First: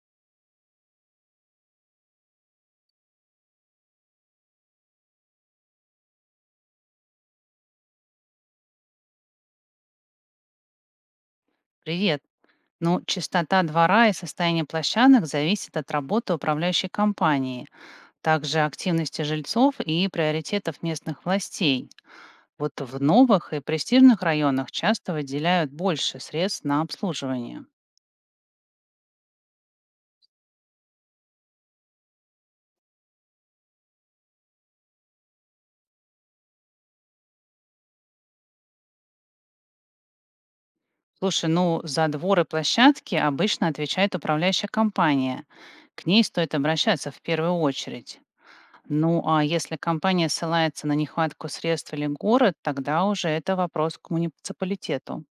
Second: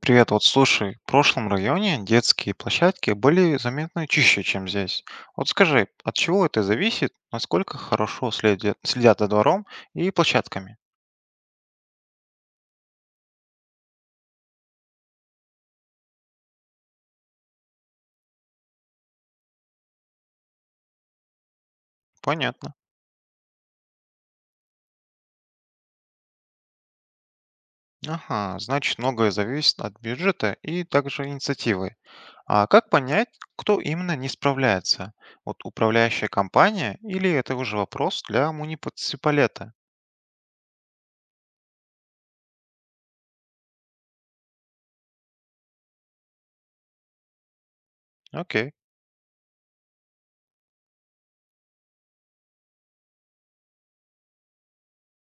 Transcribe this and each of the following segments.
Привет, вот слушай, в прошлом районе детские площадки были заметно чище, чем здесь. Вот скажи, от чего это зависит, насколько хорошо следят за двором и площадками? Привет. Ну, чистота двора и состояние площадок зависит от работы управляющей компании, также активности жильцов и приоритетов местных властей. Понятно. Вот в новых и престижных районах часто выделяют больше средств на обслуживание. Ага, значит, многое зависит от бюджета и также инициативы. А как понять, кто именно не справляется? Вот управляющая компания или это уже вопрос для муниципалета? Слушай, ну за дворы площадки обычно отвечает управляющая компания. К ней стоит обращаться в первую очередь. Окей. Ну а если компания ссылается на нехватку средств или город, тогда уже это вопрос к муниципалитету.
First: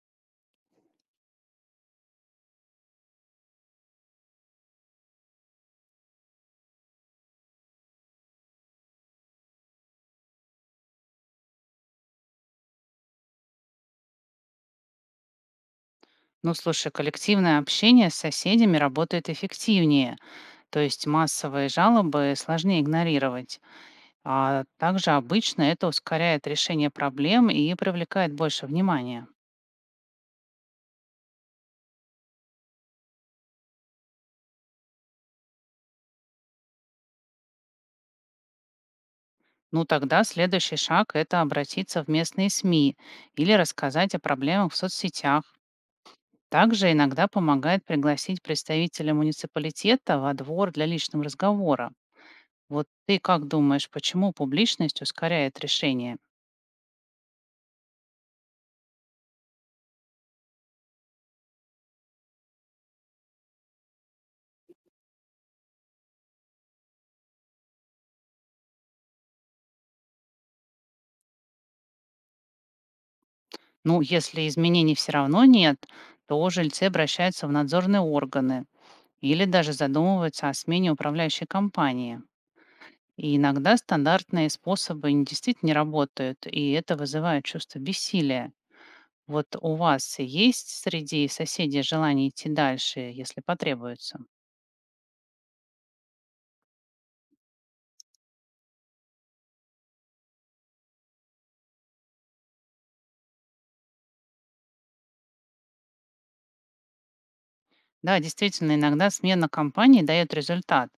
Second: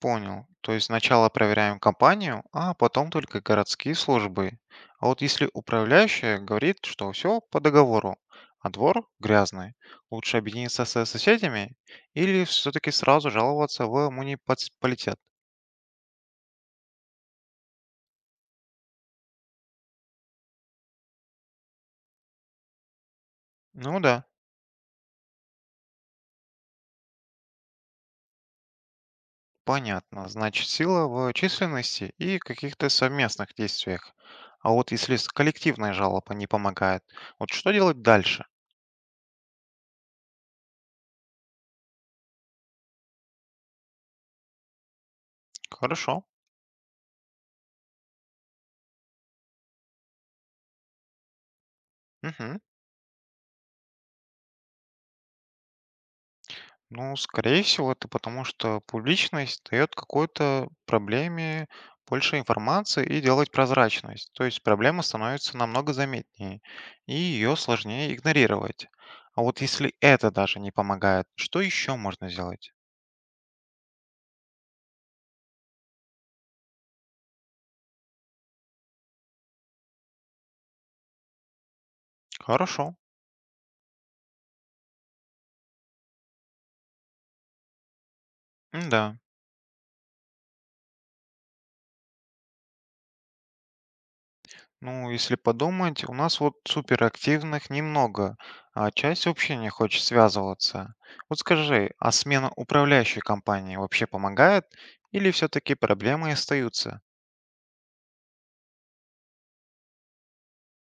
Понял. То есть сначала проверяем компанию, а потом только городские службы. А вот если управляющая говорит, что все по договору, а двор грязный, лучше объединиться со соседями или все-таки сразу жаловаться в муниципалитет? Ну, слушай, коллективное общение с соседями работает эффективнее, то есть массовые жалобы сложнее игнорировать. Ну да, А также обычно это ускоряет решение проблем и привлекает больше внимания. понятно. Значит, сила в численности и каких-то совместных действиях. А вот если коллективная жалоба не помогает, вот что делать дальше? Ну, тогда следующий шаг– это обратиться в местные СМИ или рассказать о проблемах в соцсетях. Хорошо. Также иногда помогает пригласить представителя муниципалитета во двор для личного разговора. Мгм. Вот ты как думаешь, почему публичность ускоряет решение? Ну, скорее всего, это потому, что публичность дает какой-то проблеме больше информации и делает прозрачность. То есть проблема становится намного заметнее, и ее сложнее игнорировать. А вот если это даже не помогает, что еще можно сделать? Ну, если изменений все равно нет, то жильцы обращаются в надзорные органы или даже задумываются о смене управляющей компании. Хорошо. И иногда стандартные способы действительно не работают, и это вызывает чувство бессилия. Да. Вот у вас есть среди соседей желание идти дальше, если потребуется? Ну, если подумать, у нас вот суперактивных немного, а часть вообще не хочет связываться. Вот скажи, а смена управляющей компании вообще помогает или все-таки проблемы остаются? Да, действительно, иногда смена компании дает результат,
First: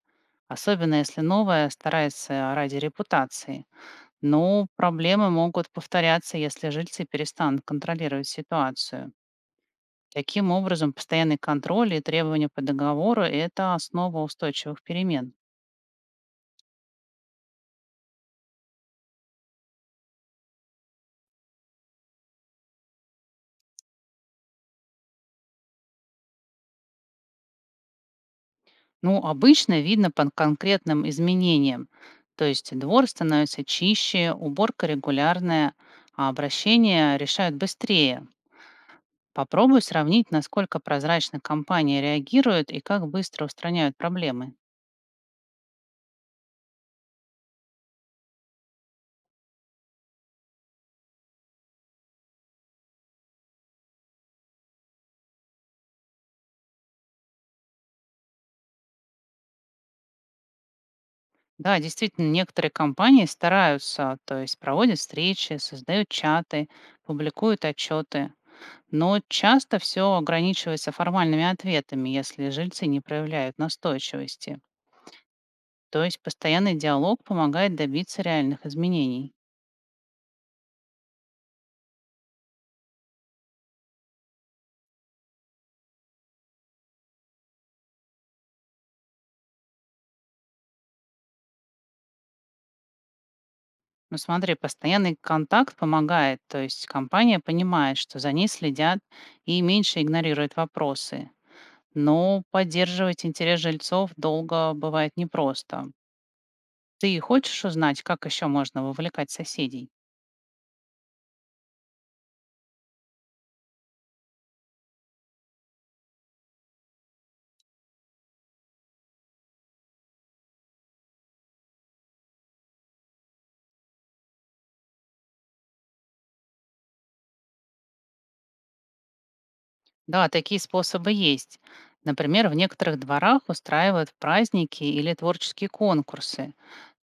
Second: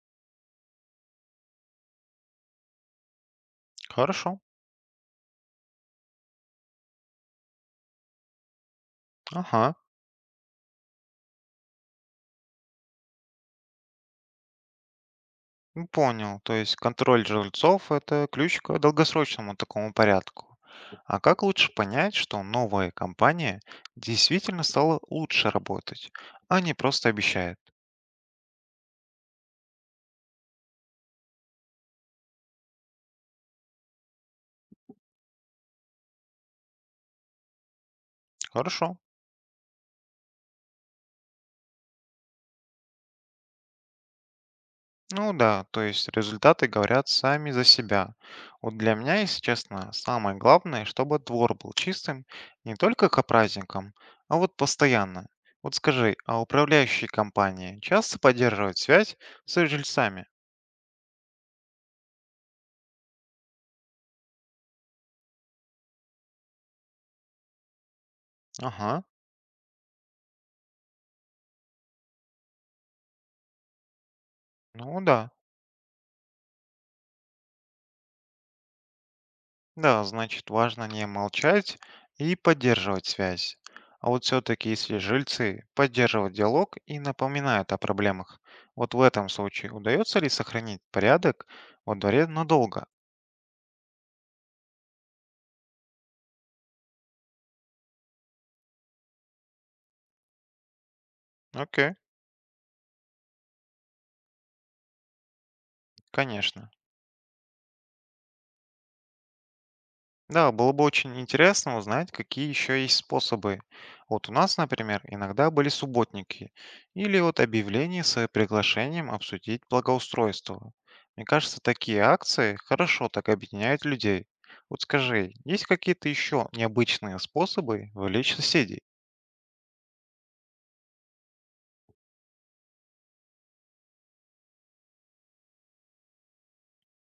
особенно если новая старается ради репутации. Хорошо. Ну, проблемы могут повторяться, если жильцы перестанут контролировать ситуацию. Ага. Таким образом, постоянный контроль и требования по договору– это основа устойчивых перемен. Ну, понял. То есть контроль жильцов– это ключ к долгосрочному такому порядку. А как лучше понять, что новая компания действительно стала лучше работать, а не просто обещает? Ну, обычно видно по конкретным изменениям. То есть двор становится чище, уборка регулярная, а обращения решают быстрее. Хорошо. Попробуй сравнить, насколько прозрачно компании реагируют и как быстро устраняют проблемы. Ну да, то есть результаты говорят сами за себя. Вот для меня, если честно, самое главное, чтобы двор был чистым не только к праздникам, а вот постоянно. Вот скажи, а управляющие компании часто поддерживают связь с жильцами? Да, действительно, некоторые компании стараются, то есть проводят встречи, создают чаты, публикуют отчеты. Ага, Но часто все ограничивается формальными ответами, если жильцы не проявляют настойчивости. ну да, То есть постоянный диалог помогает добиться реальных изменений. да, значит, важно не молчать и поддерживать связь. А вот все-таки, если жильцы поддерживают диалог и напоминают о проблемах, вот в этом случае удается ли сохранить порядок во дворе надолго? Ну смотри, постоянный контакт помогает, то есть компания понимает, что за ней следят и меньше игнорирует вопросы. Окей, Но поддерживать интерес жильцов долго бывает непросто. конечно. Ты хочешь узнать, как еще можно вовлекать соседей? Да, было бы очень интересно узнать, какие еще есть способы. Вот у нас, например, иногда были субботники или вот объявления с приглашением обсудить благоустройство. Мне кажется, такие акции хорошо так объединяют людей. Вот скажи, есть какие-то еще необычные способы вовлечь соседей? Да, такие способы есть. Например, в некоторых дворах устраивают праздники или творческие конкурсы.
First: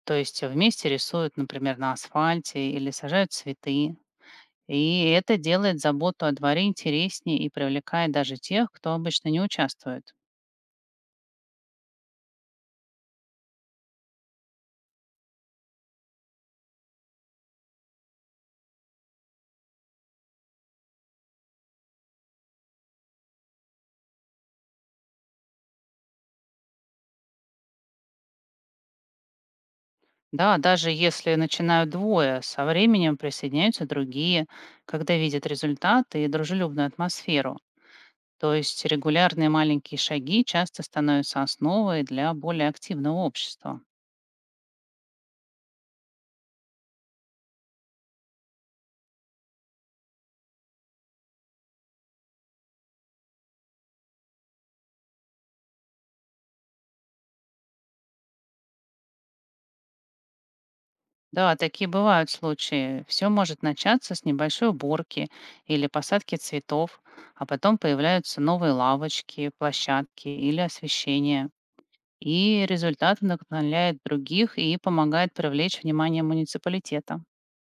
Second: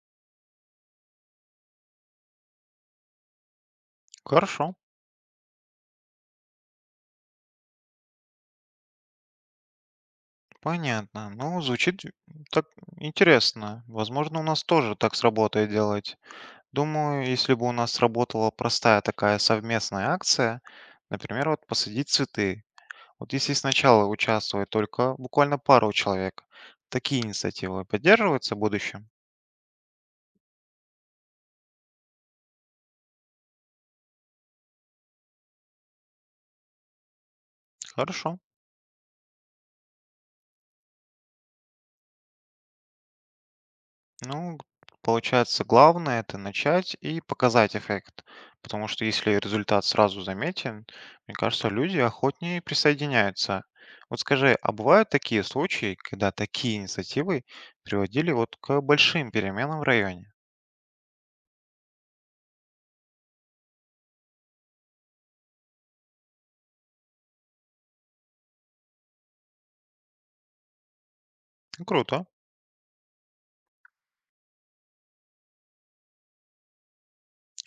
То есть вместе рисуют, например, на асфальте или сажают цветы. Хорошо, И это делает заботу о дворе интереснее и привлекает даже тех, кто обычно не участвует. понятно. Ну, звучит так интересно. Возможно, у нас тоже так сработает делать. Думаю, если бы у нас сработала простая такая совместная акция, например, вот посадить цветы. Вот если сначала участвует только буквально пару человек, такие инициативы поддерживаются в будущем? Да, даже если начинают двое, со временем присоединяются другие, когда видят результаты и дружелюбную атмосферу. Хорошо. То есть регулярные маленькие шаги часто становятся основой для более активного общества. Ну, получается, главное это начать и показать эффект. Потому что если результат сразу заметен, мне кажется, люди охотнее присоединяются. Вот скажи, а бывают такие случаи, когда такие инициативы приводили вот к большим переменам в районе? Да, такие бывают случаи. Все может начаться с небольшой уборки или посадки цветов, а потом появляются новые лавочки, площадки или освещение. Ну, круто. И результат вдохновляет других и помогает привлечь внимание муниципалитета.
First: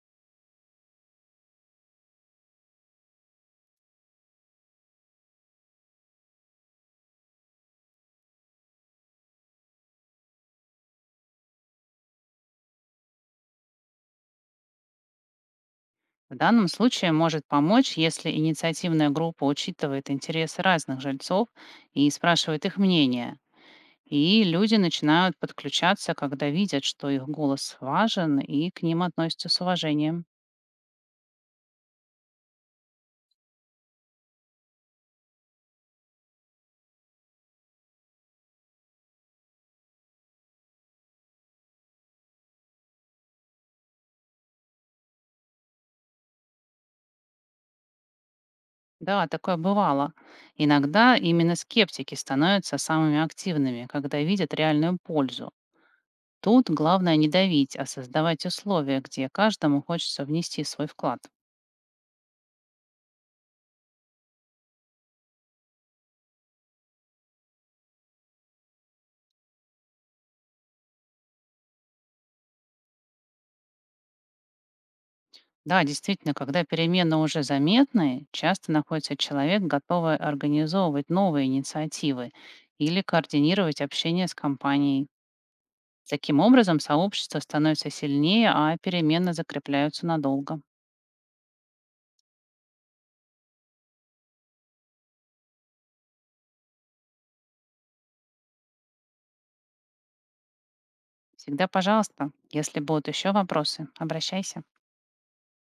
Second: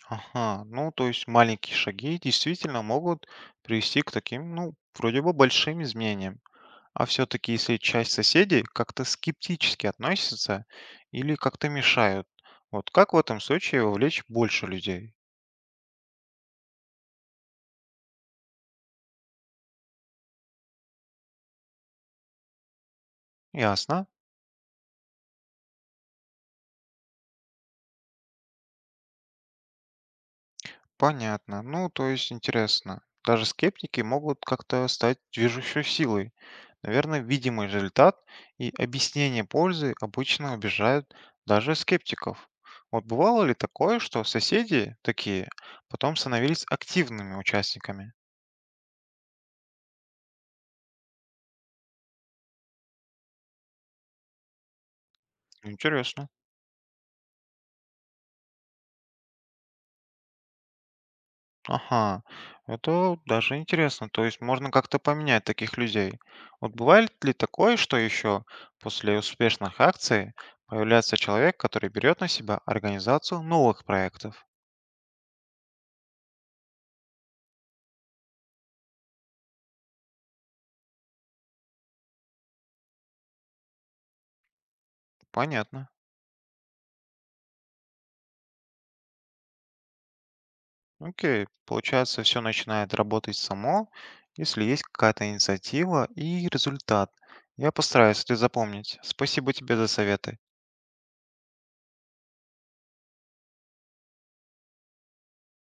Ага, ну то есть маленькие шаги действительно могут привести к таким, ну, вроде бы большим изменениям. А все-таки если часть соседей как-то скептически относится или как-то мешают, вот как в этом случае вовлечь больше людей? В данном случае может помочь, если инициативная группа учитывает интересы разных жильцов и спрашивает их мнение. Ясно. И люди начинают подключаться, когда видят, что их голос важен и к ним относятся с уважением. Понятно. Ну, то есть интересно. Даже скептики могут как-то стать движущей силой. Наверное, видимый результат и объяснение пользы обычно обижают даже скептиков. Вот бывало ли такое, что соседи такие потом становились активными участниками? Да, такое бывало. Иногда именно скептики становятся самыми активными, когда видят реальную пользу. Интересно. Тут главное не давить, а создавать условия, где каждому хочется внести свой вклад. Ага, это даже интересно. То есть можно как-то поменять таких людей. Вот бывает ли такое, что еще после успешных акций появляется человек, который берет на себя организацию новых проектов? Да, действительно, когда перемены уже заметны, часто находится человек, готовый организовывать новые инициативы или координировать общение с компанией. Понятно. Таким образом, сообщество становится сильнее, а перемены закрепляются надолго. Окей, получается, все начинает работать само, если есть какая-то инициатива и результат. Я постараюсь это запомнить. Спасибо тебе за советы. Всегда, пожалуйста, если будут еще вопросы, обращайся.